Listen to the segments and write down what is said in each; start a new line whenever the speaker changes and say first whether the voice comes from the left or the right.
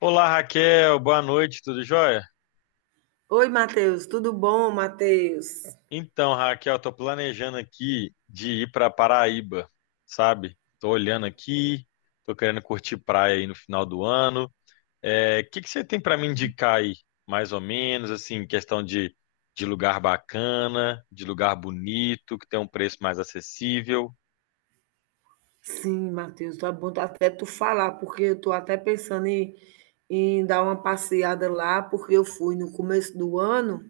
left: Olá, Raquel, boa noite, tudo jóia?
right: Oi, Matheus, tudo bom, Matheus?
left: Então, Raquel, tô planejando aqui de ir para Paraíba, sabe? Tô olhando aqui, tô querendo curtir praia aí no final do ano. É, o que que você tem para me indicar aí, mais ou menos, assim, questão de lugar bacana, de lugar bonito, que tem um preço mais acessível?
right: Sim, Matheus, tá bom até tu falar, porque eu tô até pensando em, dar uma passeada lá, porque eu fui no começo do ano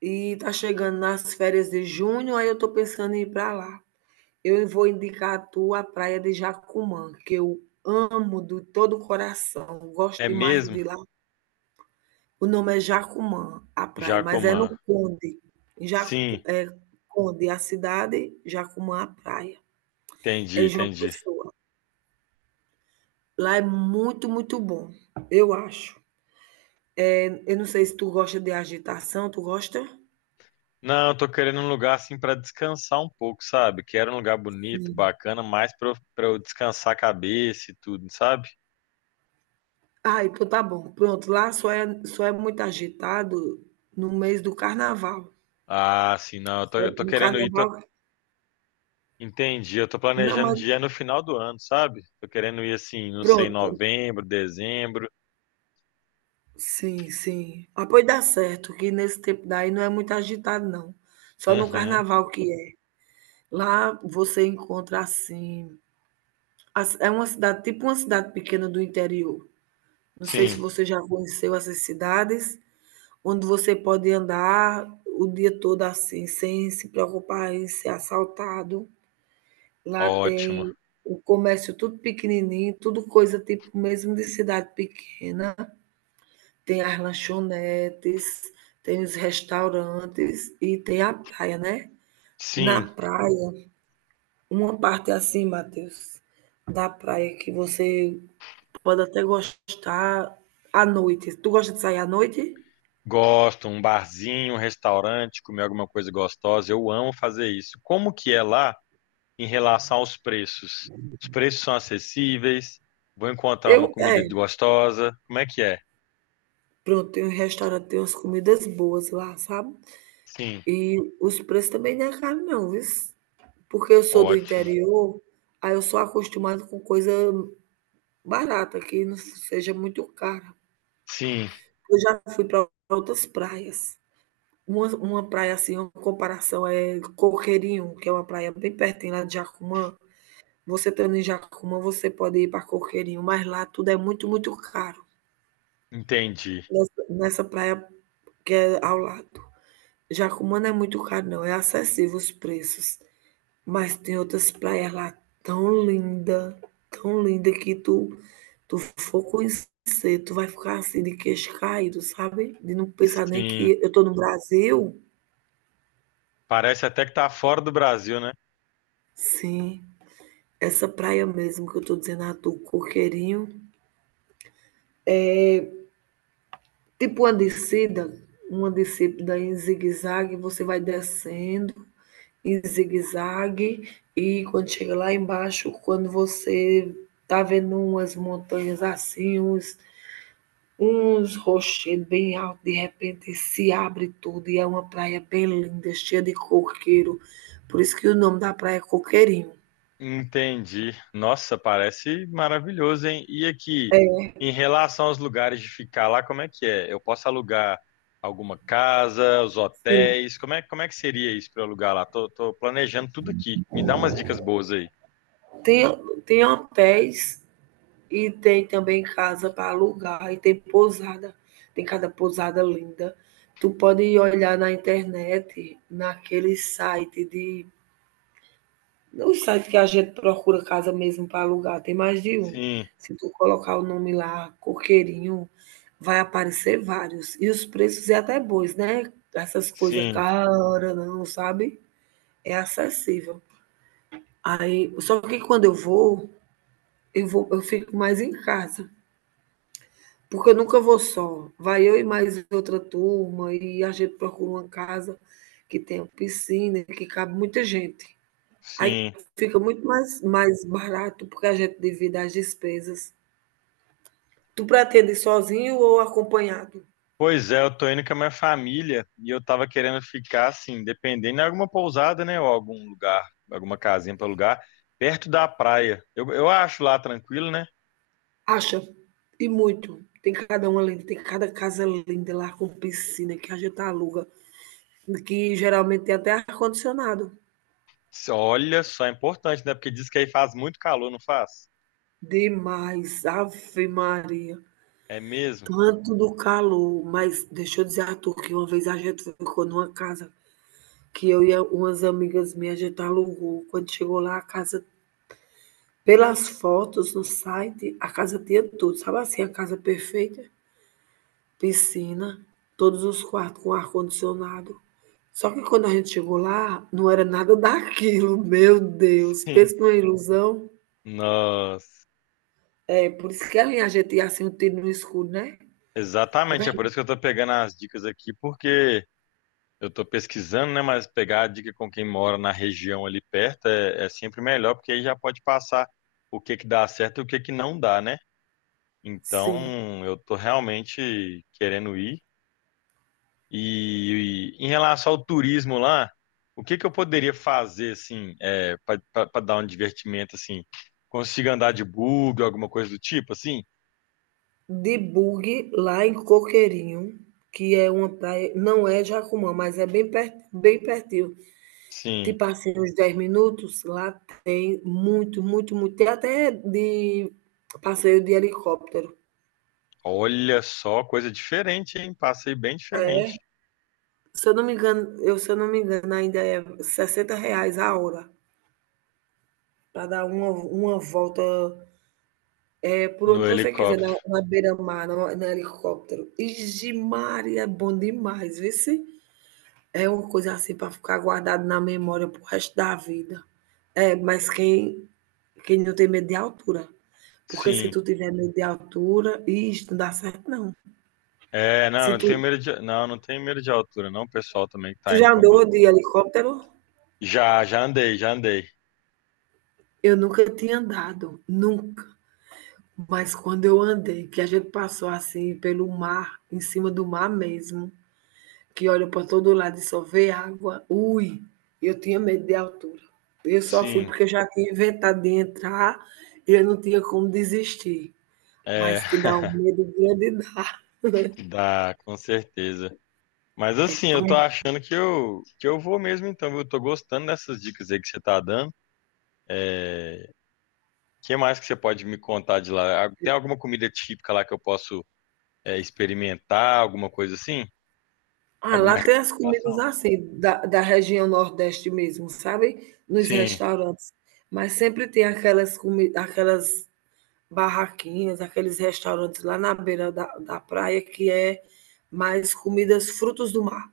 right: e tá chegando nas férias de junho, aí eu tô pensando em ir para lá. Eu vou indicar a tu a praia de Jacumã, que eu amo de todo o coração, gosto
left: É
right: demais
left: mesmo,
right: de lá. O nome é Jacumã, a praia, mas é
left: Jacomã?
right: no Conde. Em Jacu,
left: Sim,
right: é Conde, a cidade, Jacumã, a praia. É
left: entendi,
right: João
left: entendi.
right: Pessoa. Lá é muito, muito bom, eu acho. Eu não sei se tu gosta de agitação, tu gosta?
left: Não, eu tô querendo um lugar assim pra descansar um pouco, sabe? Quero um lugar bonito, bacana, mais pra eu descansar a cabeça e tudo, sabe?
right: Ah, então tá bom. Pronto, lá só é muito agitado no mês do carnaval.
left: Ah, sim, não, eu tô,
right: Só
left: eu tô
right: no
left: querendo ir, tô-
right: carnaval,
left: entendi, eu tô
right: não,
left: planejando
right: mas
left: dia no final do ano, sabe? Tô querendo ir assim, não sei,
right: pronto.
left: novembro, dezembro.
right: Sim, sim. Ah, pois dá certo, que nesse tempo daí não é muito agitado, não. Só no
left: Uhum,
right: carnaval que é. Lá você encontra assim. É uma cidade, tipo uma cidade pequena do interior. Não sei se
left: sim,
right: você já conheceu essas cidades, onde você pode andar o dia todo assim, sem se preocupar em ser assaltado. Lá
left: ótimo.
right: tem o comércio tudo pequenininho, tudo coisa tipo mesmo de cidade pequena. Tem as lanchonetes, tem os restaurantes e tem a praia, né? Na
left: Sim,
right: praia, uma parte assim, Matheus, da praia que você pode até gostar à noite. Tu gosta de sair à noite?
left: gosto, um barzinho, um restaurante, comer alguma coisa gostosa, eu amo fazer isso. Como que é lá? Em relação aos preços? Os preços são acessíveis? Vou encontrar uma
right: Eu,
left: comida
right: é,
left: gostosa? Como é que é?
right: Pronto, tem um restaurante, tem umas comidas boas lá, sabe.
left: Sim,
right: E os preços também não é caro não, viu. Porque eu sou do
left: ótimo.
right: interior, aí eu sou acostumada com coisa barata, que não seja muito cara.
left: Sim,
right: Eu já fui para outras praias. Uma praia, assim, uma comparação é Coqueirinho, que é uma praia bem pertinho lá de Jacumã. Você estando em Jacumã, você pode ir para Coqueirinho, mas lá tudo é muito, muito caro,
left: entendi.
right: nessa praia que é ao lado. Jacumã é muito caro, não. É acessível os preços. Mas tem outras praias lá tão linda, tão linda que tu for conhecer, tu vai ficar assim de queixo caído, sabe? De não pensar nem
left: Sim,
right: que eu tô no Brasil.
left: parece até que tá fora do Brasil, né?
right: Sim, essa praia mesmo que eu tô dizendo a tu, Coqueirinho. Tipo uma descida em zigue-zague, você vai descendo em zigue-zague e quando chega lá embaixo, quando você tá vendo umas montanhas assim, uns rochedos bem altos, de repente se abre tudo e é uma praia bem linda, cheia de coqueiro. Por isso que o nome da praia é Coqueirinho.
left: Entendi. Nossa, parece maravilhoso, hein? E aqui, em relação aos lugares de ficar lá, como é que é? Eu posso alugar alguma casa, os
right: Sim.
left: hotéis? Como é que seria isso para alugar lá? Tô, tô planejando tudo aqui. Me dá umas dicas boas aí.
right: Tem hotéis e tem também casa para alugar e tem pousada. Tem cada pousada linda. Tu pode olhar na internet, naquele site de no site que a gente procura casa mesmo para alugar, tem mais de um.
left: Sim,
right: Se tu colocar o nome lá, Coqueirinho, vai aparecer vários. E os preços é até bons, né? Essas coisas
left: sim.
right: caras, não, sabe? É acessível. Aí, só que eu vou, eu fico mais em casa, porque eu nunca vou só. Vai eu e mais outra turma e a gente procura uma casa que tenha piscina, que cabe muita gente. Aí
left: Sim.
right: fica muito mais barato, porque a gente divide as despesas. Tu pretende ir sozinho ou acompanhado?
left: Pois é, eu tô indo com a minha família e eu tava querendo ficar assim, dependendo de alguma pousada, né, ou algum lugar, alguma casinha para alugar, perto da praia. Eu acho lá tranquilo, né?
right: Acha, e muito. Tem cada uma linda, tem cada casa linda lá com piscina que a gente aluga, que geralmente tem até ar-condicionado.
left: Se- Olha só, é importante, né? Porque diz que aí faz muito calor, não faz?
right: Demais, Ave Maria.
left: É mesmo?
right: Tanto do calor, mas deixa eu dizer a tu que uma vez a gente ficou numa casa que umas amigas minhas, a gente alugou. Quando chegou lá, a casa, pelas fotos no site, a casa tinha tudo, sabe assim, a casa perfeita? Piscina, todos os quartos com ar-condicionado. Só que quando a gente chegou lá, não era nada daquilo, meu Deus,
left: Sim.
right: pensa numa ilusão.
left: Nossa.
right: É, por isso que a linha a assim, um tiro no escuro, né? Quando a
left: Exatamente, é por
right: gente,
left: isso que eu tô pegando as dicas aqui, porque eu tô pesquisando, né, mas pegar a dica com quem mora na região ali perto é, é sempre melhor, porque aí já pode passar o que que dá certo e o que que não dá, né?
right: sim,
left: Então, eu tô realmente querendo ir. E em relação ao turismo lá, o que que eu poderia fazer assim, é, para dar um divertimento assim? Consigo andar de bug, alguma coisa do tipo assim?
right: de bug lá em Coqueirinho, que é uma praia, não é Jacumã, mas é bem pertinho.
left: Sim.
right: Tipo assim, uns 10 minutos, lá tem muito, muito, muito. Tem até de passeio de helicóptero.
left: Olha só, coisa diferente, hein? Passei bem diferente
right: Se eu não me engano, se eu não me engano, ainda é 60 reais a hora para dar uma volta, é, por
left: no
right: onde você quiser,
left: helicóptero.
right: na beira-mar, no helicóptero. Ixi, Maria, é bom demais, vê se é uma coisa assim para ficar guardado na memória pro resto da vida. É, mas quem Quem não tem medo de altura. Porque se
left: Sim.
right: tu tiver medo de altura, isso não dá certo, não.
left: É, não,
right: Se
left: não tenho
right: tu,
left: medo de, não, não tenho medo de altura, não, o pessoal também que
right: tu
left: tá
right: já
left: indo
right: andou
left: comigo.
right: de helicóptero?
left: Já, já andei, já andei.
right: Eu nunca tinha andado, nunca. Mas quando eu andei, que a gente passou assim pelo mar, em cima do mar mesmo, que olha para todo lado e só vê água, ui, eu tinha medo de altura. Eu só fui
left: Sim.
right: porque eu já tinha inventado de entrar e eu não tinha como desistir.
left: É,
right: Mas que dá um medo grande dá.
left: dá, com certeza. Mas
right: É
left: assim, eu
right: tão
left: tô achando que eu vou mesmo então, viu? Eu tô gostando dessas dicas aí que você tá dando. É, o que mais que você pode me contar de lá? Ah, tem alguma comida típica lá que eu posso é, experimentar, alguma coisa assim?
right: Ah, lá
left: Alguma
right: tem as comidas
left: recomendação?
right: assim, da região nordeste mesmo, sabe, nos
left: Sim.
right: restaurantes, mas sempre tem aquelas barraquinhas, aqueles restaurantes lá na beira da praia que é mais comidas frutos do mar.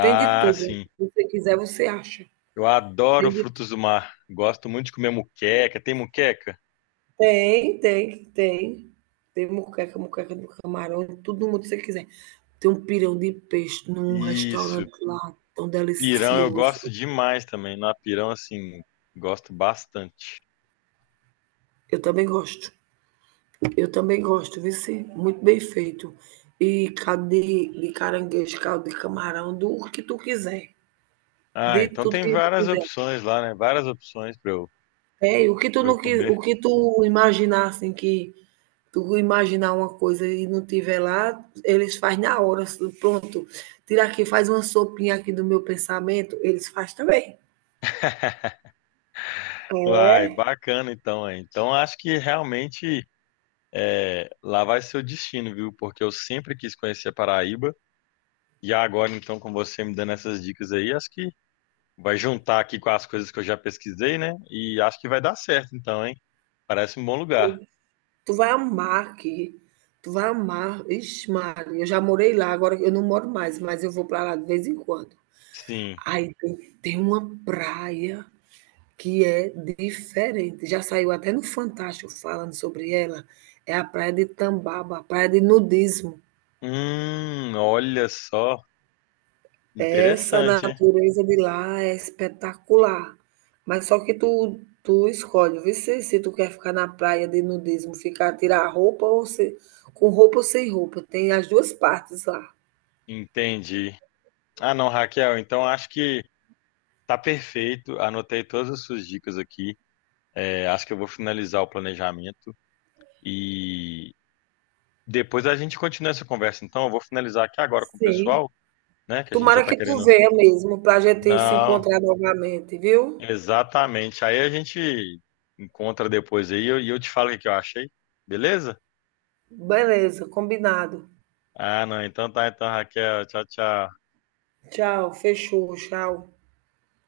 right: Tem de tudo,
left: sim.
right: se você quiser você acha,
left: Eu adoro
right: tem de tu
left: frutos do mar. Gosto muito de comer muqueca. Tem muqueca?
right: tem, tem, tem. Tem moqueca, moqueca de camarão, tudo mundo que você quiser. Tem um pirão de peixe num
left: Isso.
right: restaurante lá, tão
left: Pirão eu
right: delicioso,
left: gosto demais também. Na pirão, assim, gosto bastante.
right: eu também gosto. Eu também gosto, viu? Sim? Muito bem feito. E caldo de caranguejo, caldo de camarão, do que tu quiser,
left: Ah,
right: de
left: então
right: tudo
left: tem
right: que tu
left: várias
right: quiser.
left: opções lá, né? Várias opções pra eu,
right: É, e o que tu
left: pra eu
right: não qui
left: comer.
right: o que tu imaginar, assim, que tu imaginar uma coisa e não tiver lá, eles faz na hora, assim, pronto. Tira aqui, faz uma sopinha aqui do meu pensamento, eles faz também.
left: Uai,
right: É,
left: bacana então, hein? Então acho que realmente é, lá vai ser o destino, viu? Porque eu sempre quis conhecer a Paraíba e agora então com você me dando essas dicas aí, acho que vai juntar aqui com as coisas que eu já pesquisei, né? E acho que vai dar certo então, hein? Parece um bom lugar.
right: tu vai amar aqui, tu vai amar. Ixi Maria, eu já morei lá, agora eu não moro mais, mas eu vou para lá de vez em quando.
left: Sim.
right: Aí tem tem uma praia que é diferente, já saiu até no Fantástico falando sobre ela, é a praia de Tambaba, a praia de nudismo.
left: Olha só,
right: Essa
left: interessante, hein?
right: natureza de lá é espetacular, mas só que tu escolhe, vê se tu quer ficar na praia de nudismo, ficar tirar a roupa ou se com roupa ou sem roupa, tem as duas partes lá.
left: Entendi. Ah, não, Raquel, então acho que tá perfeito. Anotei todas as suas dicas aqui. É, acho que eu vou finalizar o planejamento. E depois a gente continua essa conversa. Então, eu vou finalizar aqui agora com o
right: Sim,
left: pessoal, né? Que a gente já
right: tomara
left: está
right: que tu
left: querendo.
right: venha mesmo para a gente se
left: Não,
right: encontrar novamente, viu.
left: exatamente. Aí a gente encontra depois aí e eu te falo o que que eu achei. Beleza?
right: Beleza, combinado.
left: Ah, não. Então tá, então, Raquel. Tchau, tchau.
right: Tchau, fechou, tchau.